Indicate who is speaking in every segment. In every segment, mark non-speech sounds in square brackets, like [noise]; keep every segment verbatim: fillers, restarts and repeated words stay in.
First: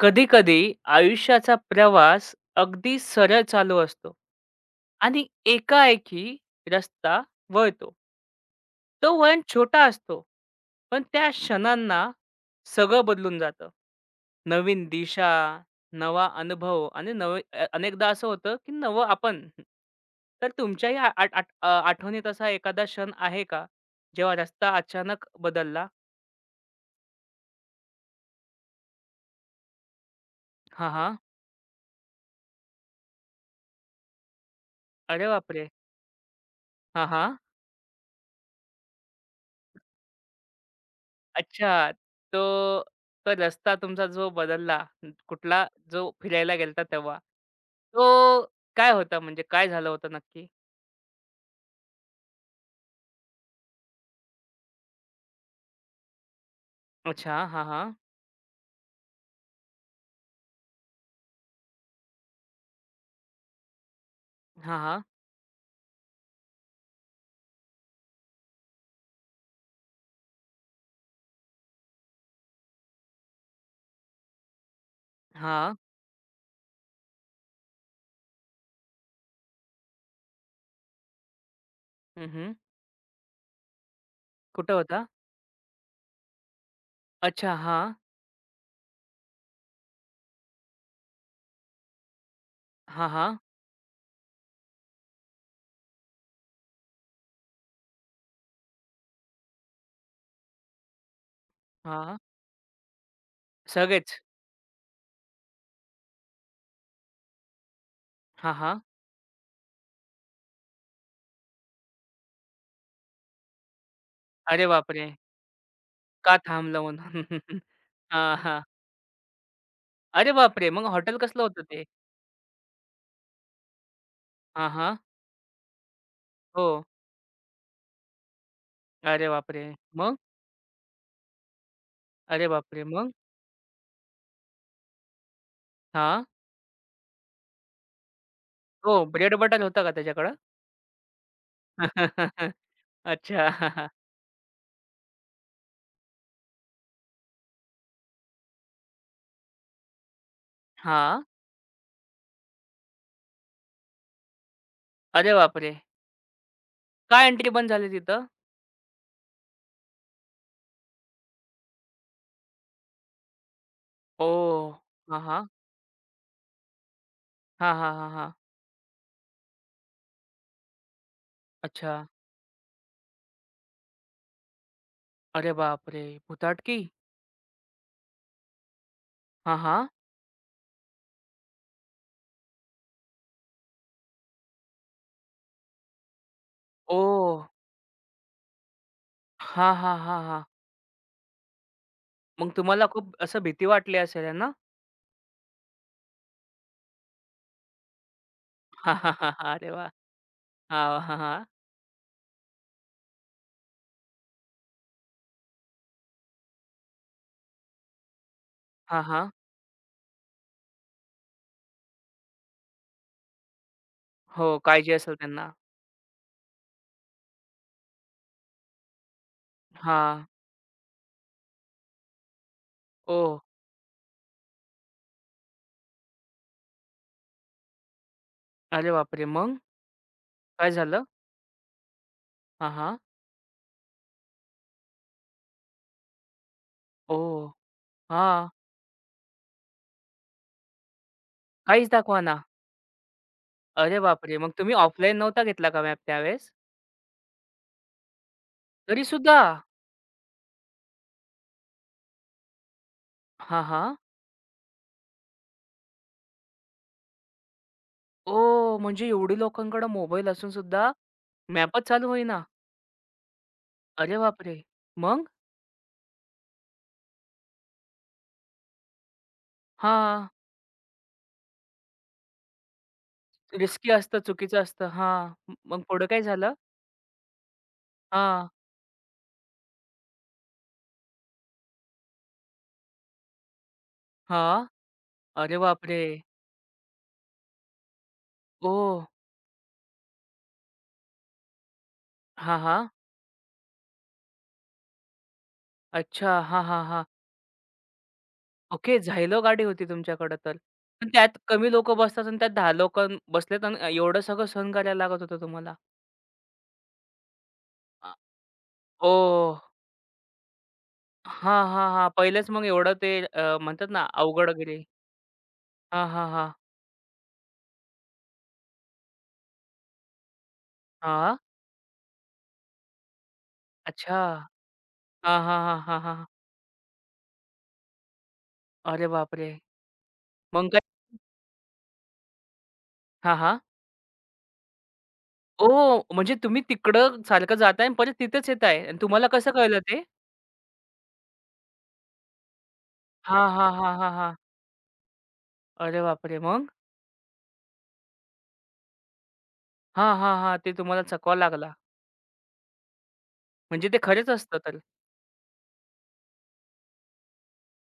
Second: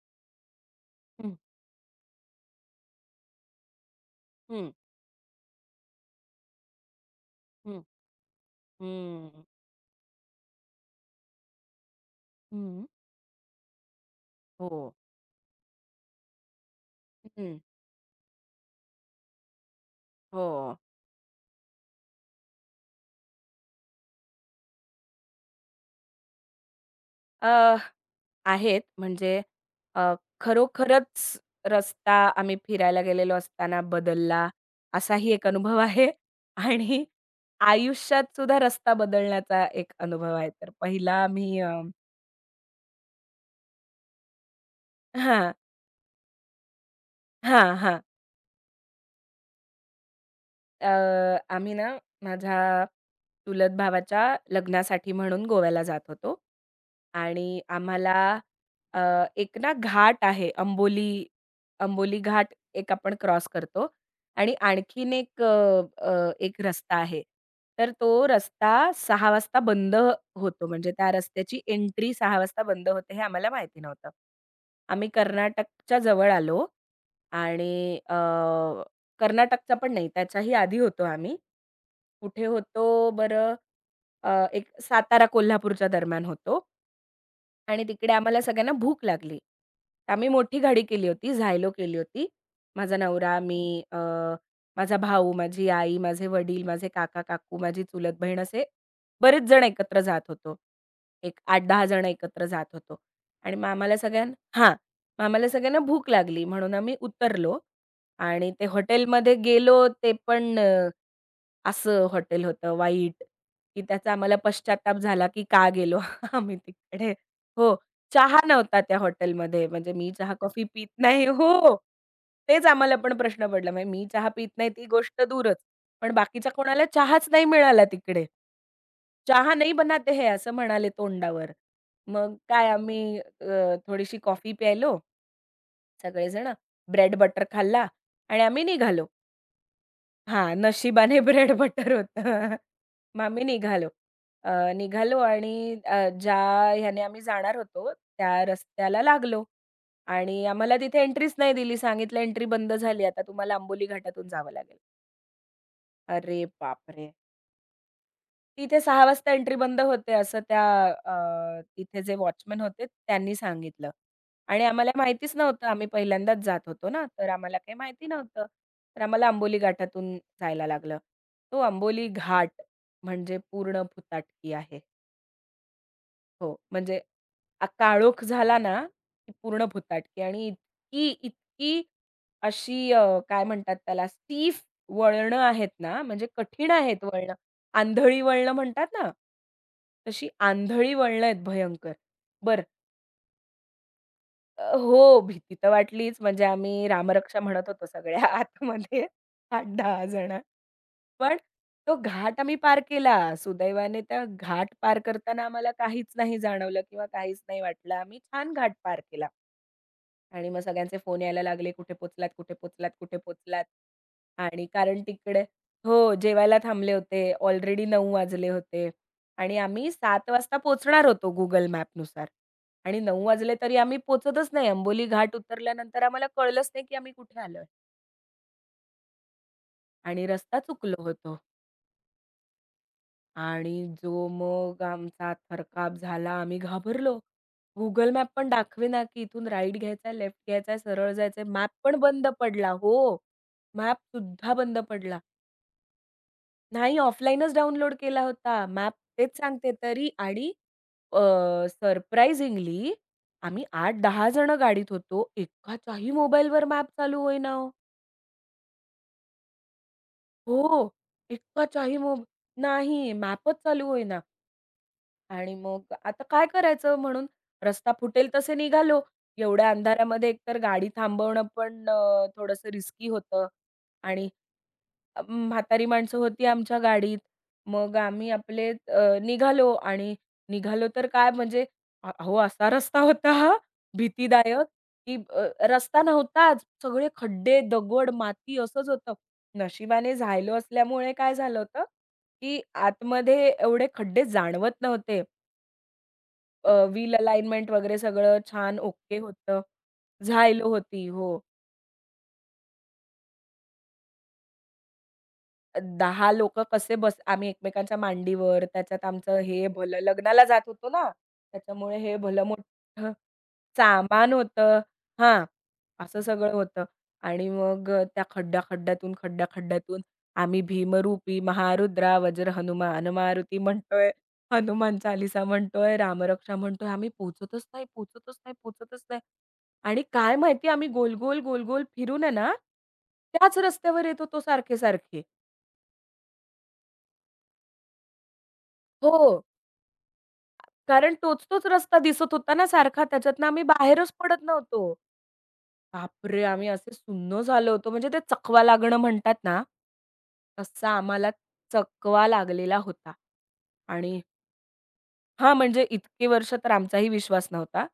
Speaker 1: कधी-कधी
Speaker 2: हं,
Speaker 1: आयुष्याचा प्रवास अगदी सरळ चालू असतो
Speaker 2: हं,
Speaker 1: आणि एकाएकी रस्ता
Speaker 2: हं,
Speaker 1: वळतो. तो वळण
Speaker 2: हं.
Speaker 1: छोटा असतो, पण त्या क्षणांना
Speaker 2: हं.
Speaker 1: सगळं बदलून जातं.
Speaker 2: हो,
Speaker 1: नवीन दिशा, नवा अनुभव आणि नवे
Speaker 2: हं,
Speaker 1: अ, अनेकदा असं होतं, की नवं आपण. तर
Speaker 2: हो.
Speaker 1: तुमच्याही आ आठ आठ अ, आठवणीत असा एखादा क्षण आहे का? जेव्हा रस्ता अचानक बदलला?
Speaker 2: अ, आहेत म्हणजे अ,
Speaker 1: हां, हां.
Speaker 2: खरोखरच रस्ता आम्ही फिरायला गेलेलो असताना बदलला,
Speaker 1: अरे
Speaker 2: असाही एक
Speaker 1: बापरे!
Speaker 2: अनुभव आहे आणि
Speaker 1: हां, हां.
Speaker 2: आयुष्यात सुद्धा रस्ता बदलण्याचा एक अनुभव आहे. तर पहिला आम्ही अ
Speaker 1: अच्छा. तो तो रस्ता तुमचा जो बदलला, न-
Speaker 2: हां,
Speaker 1: कुठला जो फिरायला गेलता तेव्हा,
Speaker 2: हां, हां.
Speaker 1: तो काय होता म्हणजे काय झालं होतं नक्की?
Speaker 2: अ, आम्ही ना माझ्या चुलत भावाच्या लग्नासाठी म्हणून गोव्याला जात होतो
Speaker 1: अच्छा.
Speaker 2: आणि
Speaker 1: हां, हां.
Speaker 2: आम्हाला अ, एक ना घाट आहे अंबोली अंबोली घाट एक आपण क्रॉस करतो आणि
Speaker 1: हां, हां.
Speaker 2: आणखीन एक अ, अ, एक रस्ता आहे. तर तो रस्ता सहा वाजता बंद होतो म्हणजे त्या रस्त्याची एंट्री सहा वाजता बंद होते हे आम्हाला माहिती नव्हतं. आम्ही
Speaker 1: हां.
Speaker 2: कर्नाटकच्या जवळ आलो आणि अ, कर्नाटकचा पण नाही, त्याच्याही आधी होतो आम्ही.
Speaker 1: हं,
Speaker 2: कुठे
Speaker 1: हं.
Speaker 2: होतो बरं, अ, एक
Speaker 1: कुठं होता?
Speaker 2: सातारा कोल्हापूरच्या दरम्यान होतो.
Speaker 1: अच्छा.
Speaker 2: आणि
Speaker 1: हां.
Speaker 2: तिकडे आम्हाला सगळ्यांना भूक लागली. आम्ही मोठी गाडी केली होती, झायलो केली होती. माझा
Speaker 1: हां,
Speaker 2: नवरा,
Speaker 1: हां.
Speaker 2: मी, अ, माझा भाऊ, माझी आई, माझे वडील, माझे काका-काकू, माझी चुलत बहीण असे बरेच जण एकत्र जात होतो. एक आठ ते दहा जण
Speaker 1: हां.
Speaker 2: एकत्र जात होतो. आणि मग आम्हाला
Speaker 1: सगळेच.
Speaker 2: सगळ्यांना हां. मग आम्हाला सगळ्यांना भूक लागली म्हणून आम्ही उतरलो आणि
Speaker 1: हां,
Speaker 2: ते
Speaker 1: हां.
Speaker 2: हॉटेलमध्ये गेलो ते पण अ, असं हॉटेल होतं वाईट, की त्याचा आम्हाला
Speaker 1: अरे
Speaker 2: पश्चात्ताप
Speaker 1: बापरे!
Speaker 2: झाला की का गेलो [laughs]
Speaker 1: का
Speaker 2: आम्ही
Speaker 1: थांबलं
Speaker 2: तिकडे.
Speaker 1: म्हणून? [laughs]
Speaker 2: हो.
Speaker 1: हां,
Speaker 2: चहा
Speaker 1: हां.
Speaker 2: नव्हता त्या हॉटेलमध्ये. म्हणजे मी
Speaker 1: अरे
Speaker 2: चहा-कॉफी
Speaker 1: बापरे! मग
Speaker 2: पीत
Speaker 1: हॉटेल
Speaker 2: नाही
Speaker 1: कसलं होतं
Speaker 2: हो.
Speaker 1: ते?
Speaker 2: तेच आम्हाला पण प्रश्न पडला. म्हणजे मी चहा पीत नाही
Speaker 1: हां,
Speaker 2: ती
Speaker 1: हां.
Speaker 2: गोष्ट दूरच. पण बाकीच्या
Speaker 1: हो.
Speaker 2: कोणाला चहाच नाही मिळाला तिकडे.
Speaker 1: अरे
Speaker 2: चहा
Speaker 1: बापरे!
Speaker 2: नाही बनाते
Speaker 1: मग?
Speaker 2: है असं म्हणाले तोंडावर. मग
Speaker 1: अरे
Speaker 2: काय
Speaker 1: बापरे! मग?
Speaker 2: आम्ही अ, थोडीशी कॉफी प्यायलो
Speaker 1: हां.
Speaker 2: सगळेजण. ब्रेड बटर खाल्ला आणि आम्ही
Speaker 1: हो.
Speaker 2: निघालो.
Speaker 1: ब्रेड बटर होतं का त्याच्याकडं?
Speaker 2: हां, नशिबाने [laughs] ब्रेड बटर होतं.
Speaker 1: [laughs]
Speaker 2: [laughs] मग आम्ही
Speaker 1: अच्छा.
Speaker 2: निघालो.
Speaker 1: [laughs]
Speaker 2: अ, निघालो आणि अ, ज्या ह्याने आम्ही जाणार होतो त्या रस्त्याला लागलो. आणि आम्हाला तिथे
Speaker 1: हां.
Speaker 2: एंट्रीच नाही दिली. सांगितलं एंट्री बंद झाली. आता तुम्हाला आंबोली घाटातून जावं लागेल.
Speaker 1: अरे बापरे!
Speaker 2: अरे बापरे!
Speaker 1: काय एंट्री बंद झाली तिथं?
Speaker 2: तिथे सहा वाजता एंट्री बंद होते असं त्या अ, तिथे जे वॉचमन होते त्यांनी सांगितलं. आणि
Speaker 1: ओह!
Speaker 2: आम्हाला
Speaker 1: हां,
Speaker 2: माहितीच
Speaker 1: हां.
Speaker 2: नव्हतं. आम्ही पहिल्यांदाच जात होतो ना, तर आम्हाला
Speaker 1: हां,
Speaker 2: काही
Speaker 1: हां,
Speaker 2: माहिती
Speaker 1: हां, हां.
Speaker 2: नव्हतं. तर आम्हाला आंबोली घाटातून जायला लागलं. तो
Speaker 1: अच्छा.
Speaker 2: आंबोली घाट म्हणजे पूर्ण फुताटकी आहे.
Speaker 1: अरे बापरे!
Speaker 2: हो,
Speaker 1: भुताटकी?
Speaker 2: म्हणजे अ, काळोख झाला ना, की
Speaker 1: हां,
Speaker 2: पूर्ण
Speaker 1: हां.
Speaker 2: भुताटकी आणि इतकी, इतकी अशी अ, काय म्हणतात त्याला स्टीफ वळणं आहेत ना, म्हणजे कठीण आहेत वळणं.
Speaker 1: ओह!
Speaker 2: आंधळी वळणं म्हणतात ना,
Speaker 1: हां, हां, हां,
Speaker 2: तशी
Speaker 1: हां.
Speaker 2: आंधळी वळणं आहेत भयंकर.
Speaker 1: मग
Speaker 2: बर
Speaker 1: तुम्हाला खूप असं भीती वाटली असेल, आहे ना?
Speaker 2: अ, हो, भीती तर वाटलीच. म्हणजे आम्ही रामरक्षा म्हणत होतो सगळ्या [laughs]
Speaker 1: हां,
Speaker 2: आतमध्ये
Speaker 1: हां, हां, हां. अरे वाह!
Speaker 2: आठ ते दहा जण.
Speaker 1: हां, हां,
Speaker 2: पण
Speaker 1: हां.
Speaker 2: तो घाट आम्ही पार केला. सुदैवाने त्या घाट पार करताना आम्हाला काहीच नाही जाणवलं किंवा काहीच नाही वाटलं. आम्ही छान घाट पार
Speaker 1: हां,
Speaker 2: केला
Speaker 1: हां.
Speaker 2: आणि मग सगळ्यांचे फोन यायला लागले, "कुठे पोहोचलात? कुठे पोहोचलात? कुठे पोहोचलात?"
Speaker 1: हो,
Speaker 2: आणि
Speaker 1: काळजी
Speaker 2: कारण
Speaker 1: असेल
Speaker 2: तिकडे
Speaker 1: त्यांना.
Speaker 2: हो, जेवायला थांबले होते. ऑलरेडी नऊ वाजले होते आणि आम्ही
Speaker 1: हां.
Speaker 2: सात वाजता पोहोचणार होतो Google मॅपनुसार आणि नऊ
Speaker 1: ओह!
Speaker 2: वाजले तरी आम्ही पोहोचतच नाही. अंबोली घाट उतरल्यानंतर आम्हाला कळलंच नाही, की आम्ही कुठे आलोय
Speaker 1: अरे बापरे! मग
Speaker 2: आणि रस्ता
Speaker 1: काय
Speaker 2: चुकलो
Speaker 1: झालं?
Speaker 2: होतो.
Speaker 1: हां, हां.
Speaker 2: आणि जो मग आमचा थरकाप झाला, आम्ही घाबरलो.
Speaker 1: ओह!
Speaker 2: Google मॅप पण
Speaker 1: हां.
Speaker 2: दाखवेना, की इथून राइट घ्यायचा, लेफ्ट घ्यायचा, सरळ जायचंय. मॅप
Speaker 1: काहीच
Speaker 2: पण बंद
Speaker 1: दाखवाना.
Speaker 2: पडला. हो, मॅप
Speaker 1: अरे बापरे! मग
Speaker 2: सुद्धा
Speaker 1: तुम्ही
Speaker 2: बंद
Speaker 1: ऑफलाईन
Speaker 2: पडला.
Speaker 1: नव्हता घेतला का मॅप त्यावेळेस?
Speaker 2: नाही, ऑफलाईनच डाउनलोड केला होता मॅप. तेच
Speaker 1: तरीसुद्धा?
Speaker 2: सांगते तरी आणि अ,
Speaker 1: हां,
Speaker 2: आम्ही
Speaker 1: हां.
Speaker 2: आठ ते दहा जणं गाडीत होतो. एकाच्याही मोबाईलवर मॅप चालू होईना हो.
Speaker 1: ओह! म्हणजे एवढी लोकांकडे मोबाईल असून
Speaker 2: हो,
Speaker 1: सुद्धा मॅपच
Speaker 2: एकाच्याही
Speaker 1: चालू
Speaker 2: मोब
Speaker 1: होईना.
Speaker 2: नाही, मॅपच चालू
Speaker 1: अरे
Speaker 2: होईना.
Speaker 1: बापरे! मग?
Speaker 2: आणि मग आता काय करायचं म्हणून रस्ता फुटेल तसे निघालो. एवढ्या अंधारामध्ये
Speaker 1: हां.
Speaker 2: एकतर गाडी थांबवणं पण अ, थोडंसं रिस्की होतं
Speaker 1: रिस्की असतं,
Speaker 2: आणि
Speaker 1: चुकीचं असतं.
Speaker 2: अ,
Speaker 1: हां. मग
Speaker 2: म्हातारी
Speaker 1: पुढे
Speaker 2: माणसं
Speaker 1: काय
Speaker 2: होती
Speaker 1: झालं?
Speaker 2: आमच्या गाडीत. मग आम्ही
Speaker 1: हां.
Speaker 2: आपले अ, निघालो आणि निघालो तर काय म्हणजे अ, अहो असा रस्ता होता हा
Speaker 1: हां.
Speaker 2: भीतीदायक, की अ,
Speaker 1: अरे बापरे!
Speaker 2: रस्ता नव्हताच. सगळे खड्डे, दगड, माती असंच
Speaker 1: ओह!
Speaker 2: होतं. नशिबाने झायलो असल्यामुळे काय झालं होतं,
Speaker 1: हां,
Speaker 2: की
Speaker 1: हां.
Speaker 2: आतमध्ये एवढे खड्डे जाणवत नव्हते.
Speaker 1: अच्छा. हां,
Speaker 2: अ,
Speaker 1: हां, हां.
Speaker 2: व्हील अलाइनमेंट वगैरे सगळं छान
Speaker 1: ओके.
Speaker 2: ओके
Speaker 1: झायलो
Speaker 2: होतं.
Speaker 1: गाडी होती तुमच्याकडे तर.
Speaker 2: झायलो होती.
Speaker 1: पण त्यात
Speaker 2: हो.
Speaker 1: कमी लोकं बसतात आणि त्यात दहा लोकं बसलेत आणि एवढं सगळं सहन करायला लागत होतं तुम्हाला.
Speaker 2: दहा लोकं कसे बस आम्ही एकमेकांच्या
Speaker 1: अ,
Speaker 2: मांडीवर, त्याच्यात आमचं
Speaker 1: ओह!
Speaker 2: हे भलं लग्नाला जात होतो ना,
Speaker 1: हां, हां,
Speaker 2: त्याच्यामुळे
Speaker 1: हां.
Speaker 2: हे भलं
Speaker 1: पहिलेच मग एवढं ते
Speaker 2: मोठं
Speaker 1: अ, म्हणतात ना
Speaker 2: सामान
Speaker 1: अवघड
Speaker 2: होतं.
Speaker 1: वगैरे.
Speaker 2: हां,
Speaker 1: हां,
Speaker 2: असं
Speaker 1: हां,
Speaker 2: सगळं
Speaker 1: हां.
Speaker 2: होतं. आणि मग अ, त्या खड्डा-खड्ड्यातून, खड्डा-खड्ड्यातून आम्ही
Speaker 1: हां.
Speaker 2: भीमरूपी महारुद्रा वज्र हनुमान मारुती म्हणतोय,
Speaker 1: अच्छा.
Speaker 2: हनुमान
Speaker 1: हां,
Speaker 2: चालीसा
Speaker 1: हां, हां,
Speaker 2: म्हणतोय,
Speaker 1: हां, हां.
Speaker 2: रामरक्षा म्हणतोय. आम्ही पोहोचतच नाही, पोहोचतच नाही, पोहोचतच
Speaker 1: अरे
Speaker 2: नाही.
Speaker 1: बापरे!
Speaker 2: आणि काय माहिती
Speaker 1: मग काय?
Speaker 2: आम्ही गोल-गोल, गोल-गोल फिरून आहे ना,
Speaker 1: हां,
Speaker 2: त्याच
Speaker 1: हां.
Speaker 2: रस्त्यावर येत होतो सारखे-सारखे.
Speaker 1: ओह! म्हणजे तुम्ही तिकडं सारखं जाताय आणि परत तिथेच येत आणि
Speaker 2: हो.
Speaker 1: तुम्हाला कसं कळलं ते?
Speaker 2: कारण तोच-तोच रस्ता दिसत होता ना सारखा,
Speaker 1: हां,
Speaker 2: त्याच्यातनं आम्ही
Speaker 1: हां, हां,
Speaker 2: बाहेरच
Speaker 1: हां, हां.
Speaker 2: पडत नव्हतो.
Speaker 1: अरे बापरे!
Speaker 2: बापरे! आम्ही
Speaker 1: मग?
Speaker 2: असे सुन्न झालो होतो. म्हणजे ते चकवा लागणं म्हणतात ना,
Speaker 1: हां, हां, हां. ते
Speaker 2: तसा
Speaker 1: तुम्हाला
Speaker 2: आम्हाला
Speaker 1: चकवा लागला.
Speaker 2: चकवा लागलेला होता.
Speaker 1: म्हणजे ते
Speaker 2: आणि
Speaker 1: खरंच असतं तर?
Speaker 2: हां, म्हणजे इतकी वर्ष तर आमचाही विश्वास नव्हता.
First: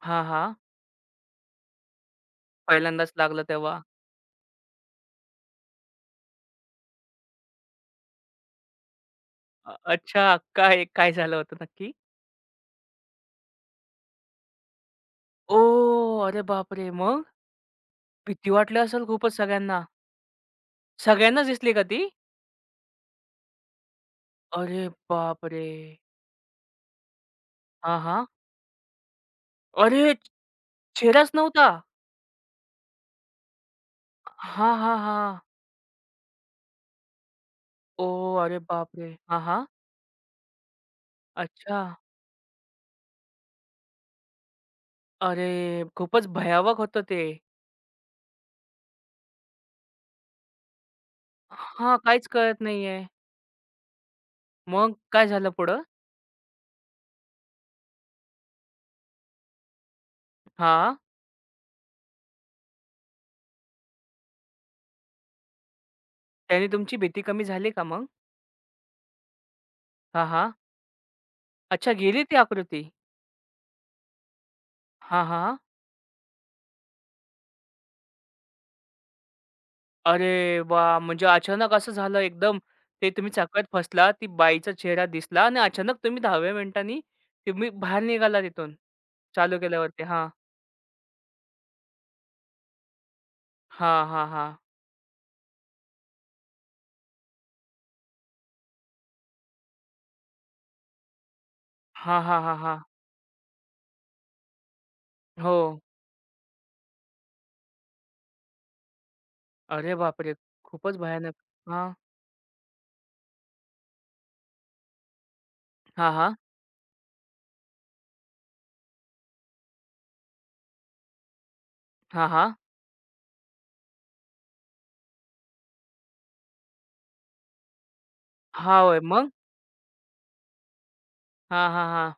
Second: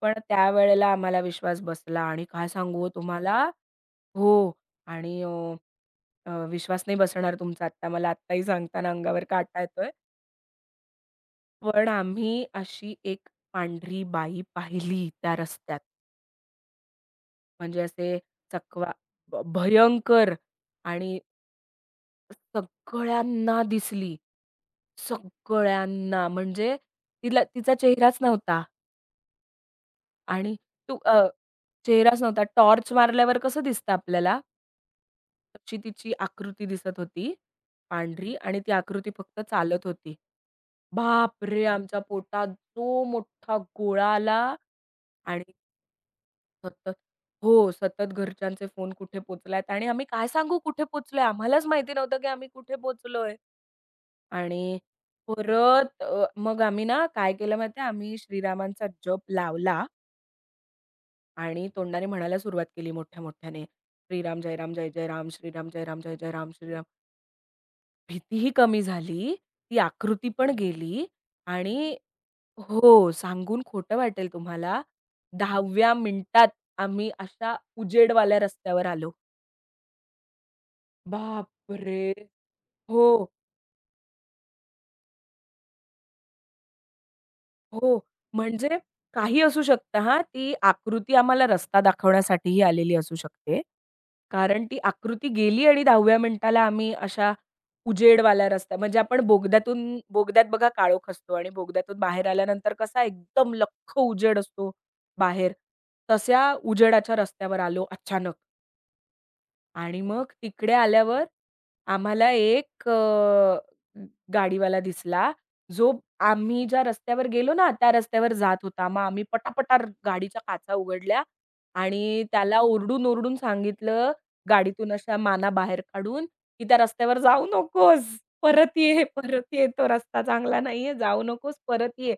Speaker 2: पण
Speaker 1: हां, हां.
Speaker 2: त्यावेळेला आम्हाला विश्वास बसला आणि काय सांगू हो
Speaker 1: पहिल्यांदाच
Speaker 2: तुम्हाला
Speaker 1: लागलं तेव्हा.
Speaker 2: हो. आणि अ, विश्वास नाही बसणार तुमचा आत्ता मला आत्ताही सांगताना अंगावर काटा
Speaker 1: अ
Speaker 2: येतोय.
Speaker 1: अच्छा. काय काय झालं होतं
Speaker 2: पण
Speaker 1: नक्की?
Speaker 2: आम्ही अशी एक पांढरी बाई पाहिली त्या रस्त्यात.
Speaker 1: ओह! अरे बापरे! मग?
Speaker 2: म्हणजे असे
Speaker 1: भीती वाटली
Speaker 2: चकवा
Speaker 1: असेल खूपच
Speaker 2: भ
Speaker 1: सगळ्यांना.
Speaker 2: भयंकर आणि
Speaker 1: सगळ्यांनाच दिसली का ती?
Speaker 2: सगळ्यांना दिसली.
Speaker 1: अरे बापरे!
Speaker 2: सगळ्यांना म्हणजे तिला तिचा
Speaker 1: हां,
Speaker 2: चेहराच
Speaker 1: हां.
Speaker 2: नव्हता
Speaker 1: अरे!
Speaker 2: आणि तू अ,
Speaker 1: चेहराच नव्हता?
Speaker 2: चेहराच नव्हता. टॉर्च मारल्यावर कसं दिसतं आपल्याला
Speaker 1: हां, हां, हां.
Speaker 2: अशी तिची आकृती दिसत होती,
Speaker 1: ओ,
Speaker 2: पांढरी
Speaker 1: अरे
Speaker 2: आणि ती आकृती
Speaker 1: बापरे!
Speaker 2: फक्त
Speaker 1: हां, हां.
Speaker 2: चालत होती. बापरे!
Speaker 1: अच्छा.
Speaker 2: आमच्या पोटात जो मोठा गोळा आला आणि
Speaker 1: अरे! खूपच भयावह
Speaker 2: सतत
Speaker 1: होतं ते.
Speaker 2: हो, सतत घरच्यांचे फोन कुठे पोहोचलायत आणि आम्ही काय सांगू कुठे पोहोचलोय? आम्हालाच माहिती
Speaker 1: हां,
Speaker 2: नव्हतं, की
Speaker 1: काहीच
Speaker 2: आम्ही
Speaker 1: कळत
Speaker 2: कुठे
Speaker 1: नाहीये.
Speaker 2: पोहोचलोय. आणि
Speaker 1: मग काय झालं पुढं?
Speaker 2: परत अ, मग आम्ही ना काय केलं माहिती आम्ही श्रीरामांचा जप लावला
Speaker 1: हां.
Speaker 2: आणि तोंडाने म्हणायला सुरुवात केली मोठ्या-मोठ्याने, "श्रीराम जय राम, जय जय राम, श्रीराम जय राम, जय जय राम,
Speaker 1: त्याने
Speaker 2: श्रीराम."
Speaker 1: तुमची भीती कमी झाली का मग?
Speaker 2: भीतीही कमी झाली, ती
Speaker 1: हां,
Speaker 2: आकृती पण
Speaker 1: हां.
Speaker 2: गेली
Speaker 1: अच्छा
Speaker 2: आणि
Speaker 1: गेली ती आकृती.
Speaker 2: हो, सांगून खोटं वाटेल तुम्हाला
Speaker 1: हां, हां.
Speaker 2: दहाव्या मिनिटात आम्ही अशा उजेडवाल्या रस्त्यावर आलो.
Speaker 1: अरे वा, म्हणजे अचानक असं
Speaker 2: बापरे!
Speaker 1: झालं एकदम
Speaker 2: हो,
Speaker 1: ते तुम्ही चाकळत फसला, ती बाईचा चेहरा दिसला आणि अचानक तुम्ही 10व्या मिनिटांनी तुम्ही
Speaker 2: हो.
Speaker 1: बाहेर निघाला
Speaker 2: म्हणजे
Speaker 1: तिथून
Speaker 2: काही
Speaker 1: चालू
Speaker 2: असू शकतं
Speaker 1: केल्यावरती.
Speaker 2: हां,
Speaker 1: हां.
Speaker 2: ती आकृती आम्हाला रस्ता दाखवण्यासाठीही आलेली असू शकते.
Speaker 1: हां, हां, हां.
Speaker 2: कारण ती आकृती गेली आणि दहाव्या मिनिटाला आम्ही अशा उजेडवाल्या रस्त्या म्हणजे आपण बोगद्यातून बोगद्यात बघा काळोख असतो आणि बोगद्यातून
Speaker 1: हां,
Speaker 2: बाहेर
Speaker 1: हां, हां,
Speaker 2: आल्यानंतर
Speaker 1: हां.
Speaker 2: कसा एकदम लख्ख उजेड असतो बाहेर,
Speaker 1: हो.
Speaker 2: तशा उजेडाच्या रस्त्यावर आलो अचानक.
Speaker 1: अरे
Speaker 2: आणि मग
Speaker 1: बापरे!
Speaker 2: तिकडे
Speaker 1: खूपच
Speaker 2: आल्यावर
Speaker 1: भयानक. हां.
Speaker 2: आम्हाला एक अ, गाडीवाला दिसला, जो
Speaker 1: हां, हां.
Speaker 2: आम्ही ज्या रस्त्यावर गेलो ना, त्या रस्त्यावर जात होता. मग आम्ही पटापटा गाडीच्या काचा उघडल्या आणि
Speaker 1: हां, हां.
Speaker 2: त्याला ओरडून-ओरडून सांगितलं, गाडीतून अशा माना बाहेर काढून, की "त्या रस्त्यावर जाऊ नकोस. परत
Speaker 1: हां, होय.
Speaker 2: ये,
Speaker 1: मग?
Speaker 2: परत ये. तो रस्ता चांगला नाहीये. जाऊ नकोस,
Speaker 1: हां, हां,
Speaker 2: परत
Speaker 1: हां.
Speaker 2: ये."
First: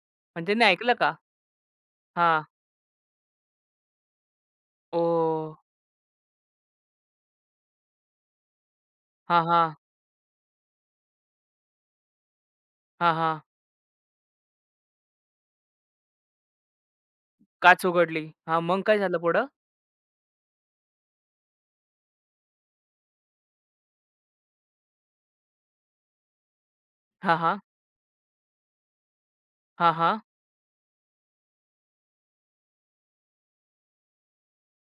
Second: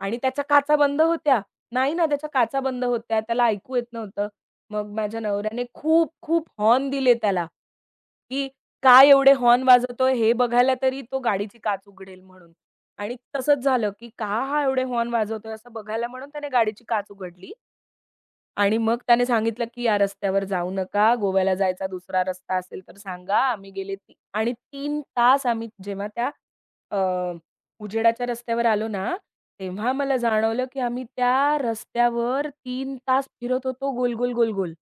Speaker 2: आणि त्याच्या
Speaker 1: आणि त्यांनी
Speaker 2: काचा
Speaker 1: ऐकलं
Speaker 2: बंद
Speaker 1: का?
Speaker 2: होत्या. नाही ना, त्याच्या
Speaker 1: हां.
Speaker 2: काचा बंद होत्या. त्याला ऐकू येत नव्हतं. मग माझ्या
Speaker 1: ओह!
Speaker 2: नवऱ्याने खूप, खूप हॉर्न दिले त्याला, की काय एवढे
Speaker 1: हां,
Speaker 2: हॉर्न
Speaker 1: हां.
Speaker 2: वाजवतोय हे बघायला तरी तो गाडीची काच उघडेल म्हणून.
Speaker 1: हां,
Speaker 2: आणि
Speaker 1: हां.
Speaker 2: तसंच झालं, की का हा एवढे हॉर्न वाजवतोय असं बघायला म्हणून त्याने गाडीची काच उघडली
Speaker 1: काच उघडली. हां,
Speaker 2: आणि
Speaker 1: मग
Speaker 2: मग
Speaker 1: काय झालं
Speaker 2: त्याने
Speaker 1: पुढं?
Speaker 2: सांगितलं, की "या रस्त्यावर जाऊ नका. गोव्याला जायचा दुसरा रस्ता असेल तर सांगा." आम्ही गेले ती आणि तीन तास आम्ही जेव्हा त्या अ,
Speaker 1: हां, हां.
Speaker 2: उजेडाच्या रस्त्यावर आलो ना, तेव्हा
Speaker 1: हां,
Speaker 2: मला
Speaker 1: हां.
Speaker 2: जाणवलं, की आम्ही त्या रस्त्यावर तीन तास फिरत होतो गोल, गोल, गोल, गोल.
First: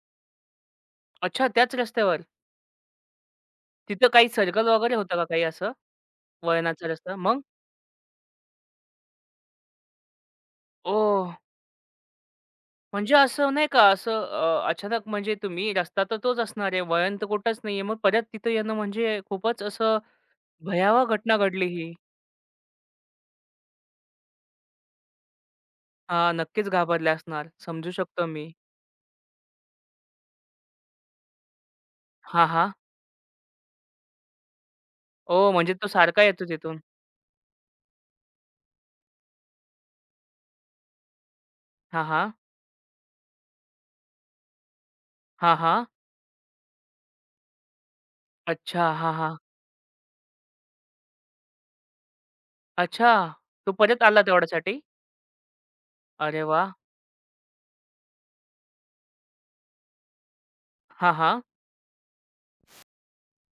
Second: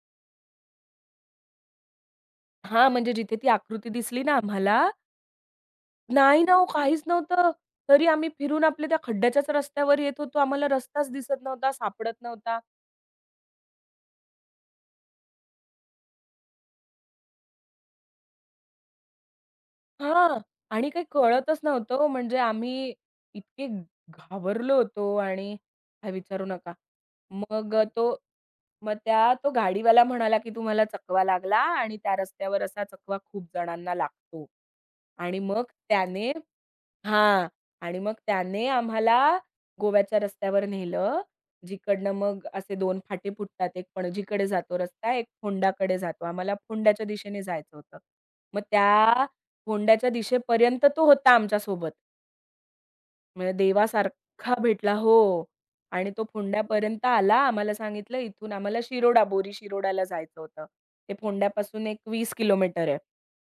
Speaker 1: अच्छा त्याच रस्त्यावर.
Speaker 2: हां, म्हणजे जिथे ती आकृती
Speaker 1: तिथं
Speaker 2: दिसली
Speaker 1: काही
Speaker 2: ना
Speaker 1: सर्कल
Speaker 2: आम्हाला,
Speaker 1: वगैरे होतं का काही असं?
Speaker 2: नाही ना हो
Speaker 1: वळणाचा
Speaker 2: काहीच
Speaker 1: रस्ता. मग?
Speaker 2: नव्हतं. तरी आम्ही फिरून आपल्या त्या खड्ड्याच्याच रस्त्यावर येत होतो. आम्हाला रस्ताच
Speaker 1: ओह!
Speaker 2: दिसत नव्हता, सापडत नव्हता.
Speaker 1: म्हणजे असं नाही का असं अ, अचानक म्हणजे तुम्ही रस्ता तर तोच असणार आहे, वळण तर कुठंच नाहीये. मग परत तिथं येणं म्हणजे खूपच असं
Speaker 2: हां. आणि काही
Speaker 1: भयावह घटना
Speaker 2: कळतच
Speaker 1: घडली ही.
Speaker 2: नव्हतं हो. म्हणजे आम्ही इतके घाबरलो होतो आणि काय
Speaker 1: हां,
Speaker 2: विचारू
Speaker 1: नक्कीच
Speaker 2: नका.
Speaker 1: घाबरले असणार.
Speaker 2: मग अ,
Speaker 1: समजू
Speaker 2: तो
Speaker 1: शकतो मी.
Speaker 2: मग त्या तो गाडीवाला म्हणाला, की "तुम्हाला चकवा लागला आणि त्या
Speaker 1: हां,
Speaker 2: रस्त्यावर
Speaker 1: हां.
Speaker 2: असा चकवा खूप जणांना लागतो." आणि
Speaker 1: ओह!
Speaker 2: मग
Speaker 1: म्हणजे तो सारखा
Speaker 2: त्याने
Speaker 1: येतो तिथून.
Speaker 2: हां. आणि मग त्याने आम्हाला गोव्याच्या रस्त्यावर नेलं.
Speaker 1: हां,
Speaker 2: जिकडनं
Speaker 1: हां.
Speaker 2: मग असे दोन फाटे फुटतात. एक पणजीकडे जातो रस्ता, एक
Speaker 1: हां, हां.
Speaker 2: फोंडाकडे जातो. आम्हाला फोंड्याच्या दिशेने जायचं होतं. मग
Speaker 1: अच्छा. हां,
Speaker 2: त्या
Speaker 1: हां.
Speaker 2: फोंड्याच्या दिशेपर्यंत तो होता आमच्यासोबत.
Speaker 1: अच्छा.
Speaker 2: म्हणजे
Speaker 1: तू परत आला
Speaker 2: देवासारखा
Speaker 1: तेवढ्यासाठी?
Speaker 2: भेटला हो. आणि तो
Speaker 1: अरे वाह!
Speaker 2: फोंड्यापर्यंत आला. आम्हाला सांगितलं इथून आम्हाला शिरोडा, बोरी शिरोडाला जायचं होतं. ते
Speaker 1: हां, हां.
Speaker 2: फोंड्यापासून एक वीस किलोमीटर आहे.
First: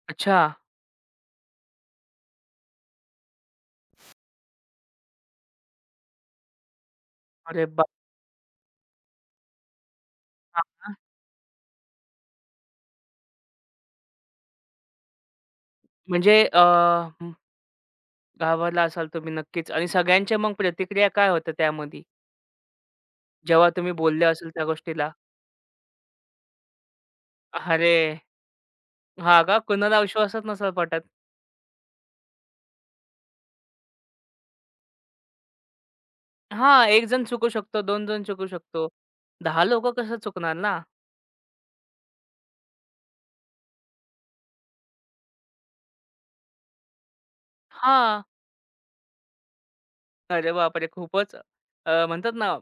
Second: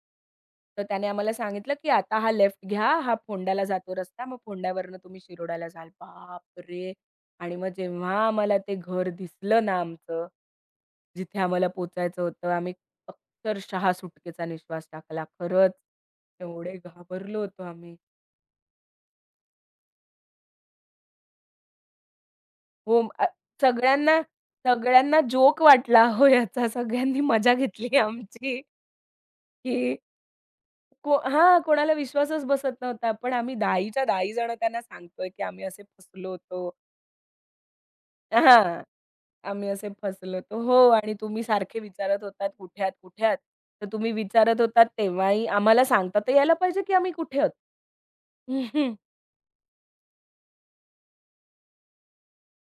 Speaker 1: अच्छा.
Speaker 2: तर त्याने आम्हाला सांगितलं, की आता हा लेफ्ट घ्या, हा फोंड्याला जातो रस्ता, मग फोंड्यावरनं तुम्ही शिरोड्याला जाल. बापरे! आणि
Speaker 1: अरे
Speaker 2: मग
Speaker 1: बाप!
Speaker 2: जेव्हा आम्हाला ते घर दिसलं ना आमचं,
Speaker 1: हां, हां.
Speaker 2: जिथे आम्हाला पोचायचं होतं, आम्ही अक्षरशः सुटकेचा निश्वास टाकला. खरंच
Speaker 1: म्हणजे अ,
Speaker 2: एवढे
Speaker 1: हं,
Speaker 2: घाबरलो होतो आम्ही.
Speaker 1: घाबरला असाल तुम्ही नक्कीच आणि सगळ्यांच्या मग प्रतिक्रिया काय होत्या त्यामध्ये?
Speaker 2: हो, अ,
Speaker 1: जेव्हा तुम्ही
Speaker 2: सगळ्यांना
Speaker 1: बोलले असेल त्या गोष्टीला?
Speaker 2: सगळ्यांना जोक वाटला हो याचा. सगळ्यांनी मजा
Speaker 1: अरे!
Speaker 2: घेतली आमची,
Speaker 1: हां का?
Speaker 2: की
Speaker 1: कुणाला विश्वासच नसेल पटत.
Speaker 2: को हां, कोणाला विश्वासच बसत नव्हता. पण आम्ही दहाच्या दहा जण त्यांना सांगतोय, की आम्ही असे फसलो होतो.
Speaker 1: हां, एक जण चुकू शकतो, दोन जण चुकू
Speaker 2: हां.
Speaker 1: शकतो. दहा
Speaker 2: आम्ही असे
Speaker 1: लोकं कसं
Speaker 2: फसलो
Speaker 1: चुकणार
Speaker 2: होतो.
Speaker 1: ना?
Speaker 2: हो आणि तुम्ही सारखे विचारत होतात, "कुठे आहात? कुठे आहात?" तर तुम्ही विचारत होतात तेव्हाही आम्हाला सांगता तर यायला पाहिजे की आम्ही कुठे आहोत.
Speaker 1: हां. अरे बापरे! खूपच अ, म्हणतात ना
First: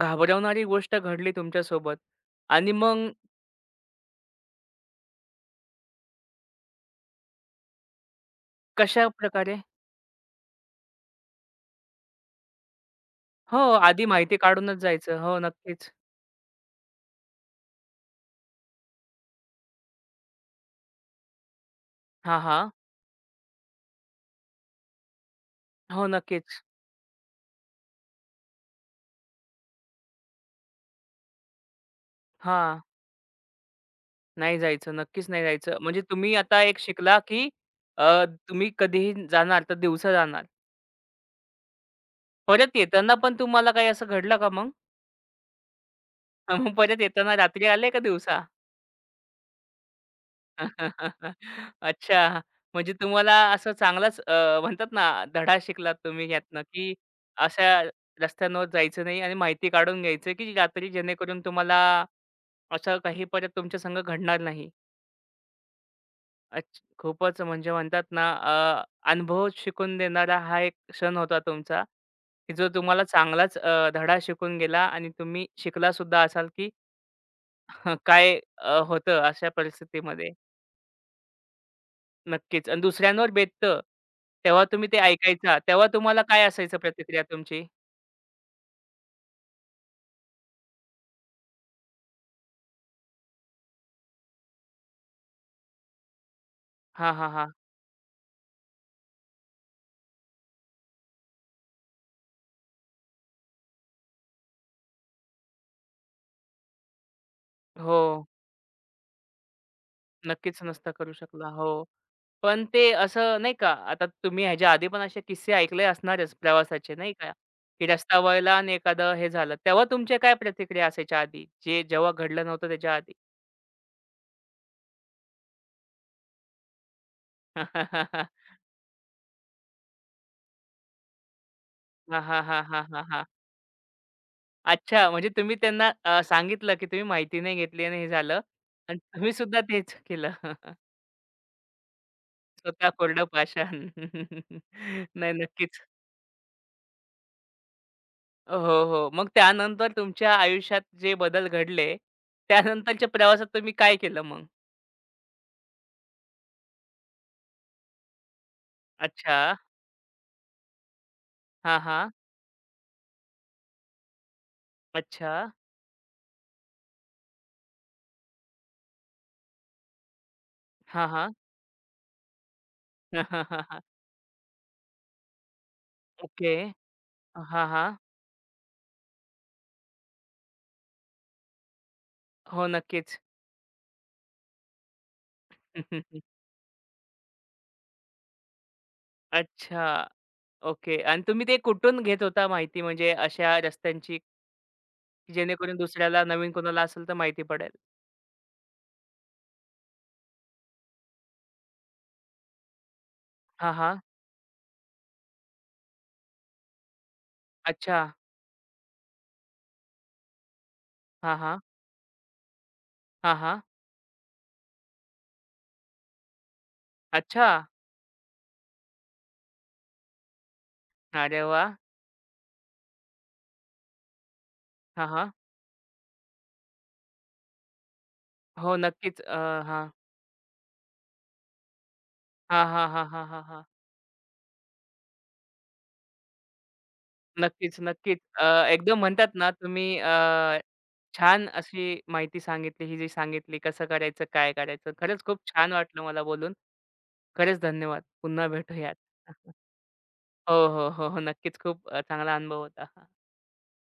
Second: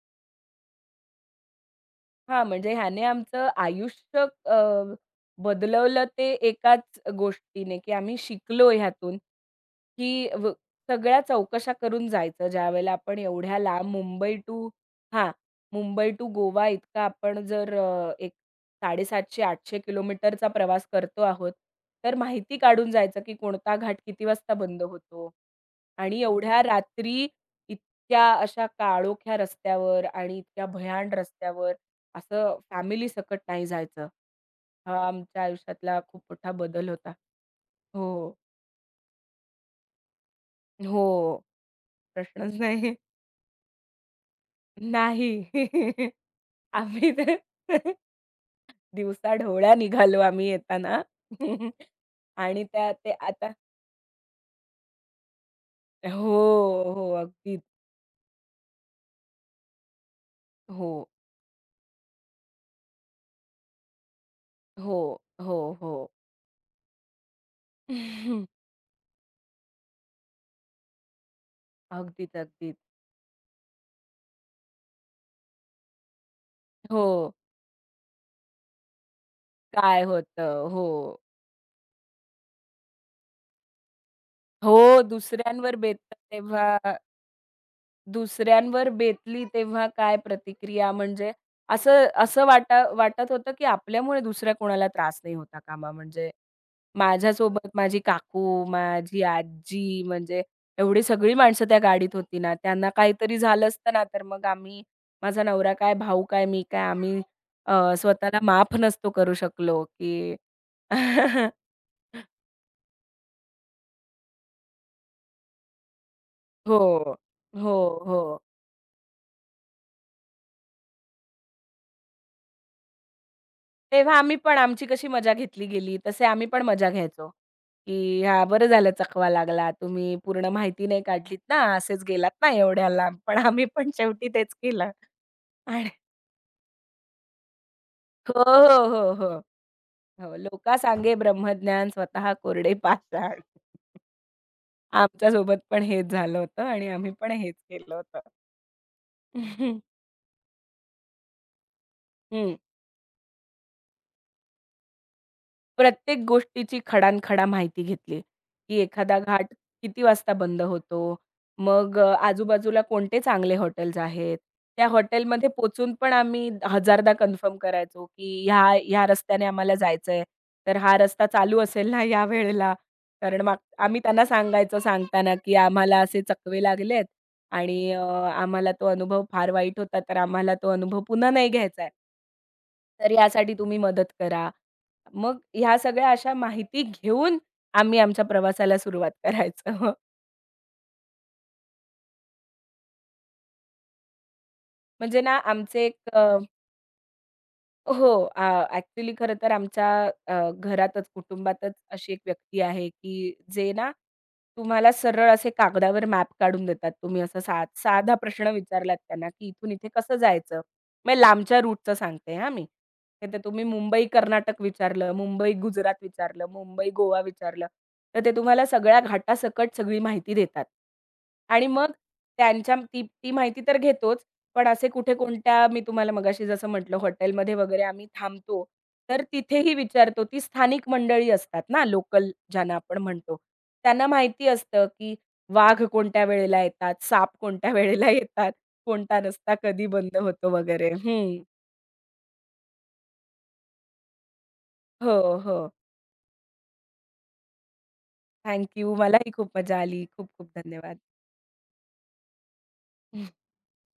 Speaker 1: घाबरवणारी गोष्ट घडली तुमच्यासोबत
Speaker 2: हां, म्हणजे
Speaker 1: आणि
Speaker 2: ह्याने
Speaker 1: मग
Speaker 2: आमचं आयुष्य अ, बदलवलं ते एकाच गोष्टीने, की आम्ही शिकलो
Speaker 1: कशा
Speaker 2: ह्यातून,
Speaker 1: प्रकारे?
Speaker 2: की व सगळ्या चौकशा करून जायचं. ज्यावेळेला आपण
Speaker 1: हो,
Speaker 2: एवढ्या लांब
Speaker 1: आधी
Speaker 2: मुंबई
Speaker 1: माहिती
Speaker 2: टू
Speaker 1: काढूनच जायचं.
Speaker 2: हां,
Speaker 1: हो, नक्कीच.
Speaker 2: मुंबई टू गोवा इतका आपण जर अ, एक सातशे पन्नास ते आठशे किलोमीटरचा प्रवास करतो आहोत, तर
Speaker 1: हां,
Speaker 2: माहिती
Speaker 1: हां.
Speaker 2: काढून जायचं, की कोणता घाट किती वाजता बंद होतो
Speaker 1: हो,
Speaker 2: आणि
Speaker 1: नक्कीच.
Speaker 2: एवढ्या रात्री इतक्या अशा काळोख्या रस्त्यावर आणि इतक्या भयाण रस्त्यावर असं
Speaker 1: हां,
Speaker 2: फॅमिली सकट नाही जायचं.
Speaker 1: नाही जायचं.
Speaker 2: हा
Speaker 1: नक्कीच
Speaker 2: आमच्या
Speaker 1: नाही जायचं.
Speaker 2: आयुष्यातला
Speaker 1: म्हणजे
Speaker 2: खूप
Speaker 1: तुम्ही
Speaker 2: मोठा
Speaker 1: आता एक
Speaker 2: बदल होता.
Speaker 1: शिकला, की अ,
Speaker 2: हो.
Speaker 1: तुम्ही कधीही जाणार तर दिवसा जाणार.
Speaker 2: हो. प्रश्नच
Speaker 1: परत
Speaker 2: नाही.
Speaker 1: येताना पण तुम्हाला काही असं घडलं का मग?
Speaker 2: नाही. [laughs]
Speaker 1: [laughs] मग परत
Speaker 2: आम्ही तर
Speaker 1: येताना रात्री आले
Speaker 2: [laughs]
Speaker 1: का दिवसा?
Speaker 2: दिवसा ढवळ्या निघालो आम्ही येताना.
Speaker 1: [laughs]
Speaker 2: [laughs]
Speaker 1: अच्छा.
Speaker 2: आणि त्या
Speaker 1: म्हणजे
Speaker 2: ते
Speaker 1: तुम्हाला
Speaker 2: आता
Speaker 1: असं चांगलाच अ, म्हणतात ना, धडा शिकलात तुम्ही यातनं,
Speaker 2: हो,
Speaker 1: की
Speaker 2: हो. अगदीच.
Speaker 1: अशा रस्त्यांवर जायचं नाही आणि माहिती काढून घ्यायचं, की रात्री
Speaker 2: हो,
Speaker 1: जेणेकरून तुम्हाला असं काही परत तुमच्या संग घडणार नाही.
Speaker 2: हो, हो, हो.
Speaker 1: अच्छ खूपच म्हणजे म्हणतात ना,
Speaker 2: [laughs]
Speaker 1: अ, अनुभव शिकून देणारा हा एक क्षण होता तुमचा,
Speaker 2: अगदीच,
Speaker 1: की जो
Speaker 2: अगदीच.
Speaker 1: तुम्हाला चांगलाच अ, धडा शिकून गेला आणि तुम्ही शिकला सुद्धा असाल, की
Speaker 2: हो.
Speaker 1: [laughs] काय अ, होतं अशा
Speaker 2: काय
Speaker 1: परिस्थितीमध्ये.
Speaker 2: होतं? हो.
Speaker 1: नक्कीच आणि दुसऱ्यांवर बेततं, तेव्हा तुम्ही ते
Speaker 2: हो,
Speaker 1: ऐकायचा.
Speaker 2: दुसऱ्यांवर
Speaker 1: तेव्हा
Speaker 2: बेततं
Speaker 1: तुम्हाला काय असायचं
Speaker 2: तेव्हा
Speaker 1: प्रतिक्रिया तुमची?
Speaker 2: दुसऱ्यांवर बेतली तेव्हा काय प्रतिक्रिया? म्हणजे असं असं वाटा वाटत होतं, की आपल्यामुळे दुसऱ्या कोणाला त्रास नाही होता कामा म्हणजे
Speaker 1: हां, हां, हां.
Speaker 2: माझ्यासोबत माझी काकू, माझी आजी म्हणजे एवढी सगळी माणसं त्या गाडीत होती ना, त्यांना काहीतरी झालं असतं ना, तर मग आम्ही माझा नवरा काय, भाऊ काय, मी काय आम्ही अ,
Speaker 1: हो.
Speaker 2: स्वतःला माफ नसतो करू शकलो, की
Speaker 1: नक्कीच नसता करू शकला.
Speaker 2: [laughs]
Speaker 1: हो. पण ते असं नाही का, आता तुम्ही ह्याच्या आधी पण असे किस्से ऐकले असणारच
Speaker 2: हो.
Speaker 1: प्रवासाचे नाही का,
Speaker 2: हो,
Speaker 1: की रस्ता
Speaker 2: हो.
Speaker 1: वळला आणि एखादं हे झालं. तेव्हा तुमच्या काय प्रतिक्रिया असायच्या आधी? जे जेव्हा घडलं नव्हतं त्याच्या आधी?
Speaker 2: तेव्हा आम्ही पण आमची कशी मजा घेतली गेली, तसे आम्ही पण मजा घ्यायचो, की "हां,
Speaker 1: [laughs]
Speaker 2: बरं झालं चकवा लागला. तुम्ही पूर्ण माहिती नाही काढलीत ना, असेच
Speaker 1: हां,
Speaker 2: गेलात
Speaker 1: हां,
Speaker 2: ना
Speaker 1: हां, हां,
Speaker 2: एवढ्या
Speaker 1: हां,
Speaker 2: लांब."
Speaker 1: हां.
Speaker 2: पण आम्ही पण शेवटी तेच केलं
Speaker 1: अच्छा म्हणजे तुम्ही
Speaker 2: आणि
Speaker 1: त्यांना अ, सांगितलं, की तुम्ही माहिती नाही घेतली आणि हे झालं
Speaker 2: हो, हो,
Speaker 1: आणि
Speaker 2: हो,
Speaker 1: तुम्ही
Speaker 2: हो,
Speaker 1: सुद्धा तेच केलं.
Speaker 2: हो. "लोका
Speaker 1: [laughs]
Speaker 2: सांगे ब्रह्मज्ञान, स्वतः कोरडे
Speaker 1: स्वतः कोरडं
Speaker 2: पाषाण."
Speaker 1: पाषाण. [laughs] नाही
Speaker 2: आमच्यासोबत
Speaker 1: नक्कीच.
Speaker 2: पण हेच झालं होतं आणि आम्ही पण हेच केलं होतं.
Speaker 1: हो, हो. मग त्यानंतर
Speaker 2: [laughs]
Speaker 1: तुमच्या आयुष्यात जे बदल घडले,
Speaker 2: हं.
Speaker 1: त्यानंतरच्या प्रवासात तुम्ही काय केलं मग?
Speaker 2: प्रत्येक गोष्टीची खडानखडा माहिती घेतली, की एखादा
Speaker 1: अच्छा.
Speaker 2: घाट किती वाजता बंद होतो.
Speaker 1: हां,
Speaker 2: मग
Speaker 1: हां.
Speaker 2: अ, आजूबाजूला कोणते चांगले हॉटेल्स आहेत. त्या
Speaker 1: अच्छा.
Speaker 2: हॉटेलमध्ये पोहचून पण आम्ही हजारदा कन्फर्म करायचो, की ह्या ह्या रस्त्याने आम्हाला जायचंय. तर हा
Speaker 1: हां,
Speaker 2: रस्ता
Speaker 1: हां.
Speaker 2: चालू असेल ना या वेळेला? कारण माग
Speaker 1: [laughs]
Speaker 2: आम्ही त्यांना सांगायचो सांगताना, की आम्हाला असे
Speaker 1: ओके.
Speaker 2: चकवे लागलेत
Speaker 1: हां,
Speaker 2: आणि
Speaker 1: हां.
Speaker 2: अ, आम्हाला तो अनुभव फार वाईट होता, तर आम्हाला तो अनुभव पुन्हा नाही घ्यायचा आहे.
Speaker 1: हो,
Speaker 2: तर
Speaker 1: नक्कीच.
Speaker 2: यासाठी तुम्ही मदत करा. मग ह्या सगळ्या
Speaker 1: [laughs]
Speaker 2: अशा माहिती घेऊन आम्ही आमच्या प्रवासाला सुरुवात करायचो. [laughs]
Speaker 1: अच्छा. ओके. आणि तुम्ही ते कुठून घेत होता माहिती म्हणजे अशा रस्त्यांची,
Speaker 2: म्हणजे ना
Speaker 1: जेणेकरून
Speaker 2: आमचे एक
Speaker 1: दुसऱ्याला नवीन कोणाला असेल तर माहिती पडेल?
Speaker 2: हो. अ, ॲक्चुअली खरं तर आमच्या अ, घरातच, कुटुंबातच अशी एक व्यक्ती आहे, की जे
Speaker 1: हां,
Speaker 2: ना
Speaker 1: हां.
Speaker 2: तुम्हाला सरळ असे कागदावर मॅप काढून देतात. तुम्ही असा सा
Speaker 1: अच्छा.
Speaker 2: साधा प्रश्न विचारलात त्यांना, की इथून इथे कसं जायचं? मग
Speaker 1: हां,
Speaker 2: लांबच्या
Speaker 1: हां.
Speaker 2: रूटचं सांगते हा मी. तर
Speaker 1: हां,
Speaker 2: ते
Speaker 1: हां.
Speaker 2: तुम्ही मुंबई कर्नाटक विचारलं, मुंबई गुजरात विचारलं, मुंबई गोवा
Speaker 1: अच्छा.
Speaker 2: विचारलं, तर ते तुम्हाला सगळ्या घाटासकट सगळी माहिती देतात.
Speaker 1: अरे
Speaker 2: आणि
Speaker 1: वाह!
Speaker 2: मग त्यांच्या ती ती माहिती तर घेतोच. पण असे
Speaker 1: हां,
Speaker 2: कुठे
Speaker 1: हां.
Speaker 2: कोणत्या मी तुम्हाला मगाशी जसं म्हटलं हॉटेलमध्ये वगैरे आम्ही थांबतो,
Speaker 1: हो, नक्कीच.
Speaker 2: तर
Speaker 1: अ,
Speaker 2: तिथेही
Speaker 1: हां.
Speaker 2: विचारतो. ती स्थानिक मंडळी असतात ना, लोकल
Speaker 1: हां,
Speaker 2: ज्यांना
Speaker 1: हां,
Speaker 2: आपण
Speaker 1: हां, हां,
Speaker 2: म्हणतो.
Speaker 1: हां, हां.
Speaker 2: त्यांना माहिती असतं, की वाघ कोणत्या वेळेला येतात, साप कोणत्या
Speaker 1: नक्कीच,
Speaker 2: [laughs] वेळेला
Speaker 1: नक्कीच. अ,
Speaker 2: येतात,
Speaker 1: एकदम
Speaker 2: कोणता
Speaker 1: म्हणतात ना
Speaker 2: रस्ता कधी
Speaker 1: तुम्ही
Speaker 2: बंद होतो
Speaker 1: अ,
Speaker 2: वगैरे. हं.
Speaker 1: छान अशी माहिती सांगितली, ही जी सांगितली कसं करायचं, काय करायचं.
Speaker 2: हो,
Speaker 1: खरंच खूप
Speaker 2: हो.
Speaker 1: छान वाटलं मला बोलून. खरंच धन्यवाद. पुन्हा
Speaker 2: थँक यू.
Speaker 1: भेटूयात.
Speaker 2: मलाही खूप
Speaker 1: [laughs]
Speaker 2: मजा आली. खूप खूप
Speaker 1: हो, हो,
Speaker 2: धन्यवाद.
Speaker 1: हो, हो. नक्कीच खूप अ, चांगला अनुभव होता.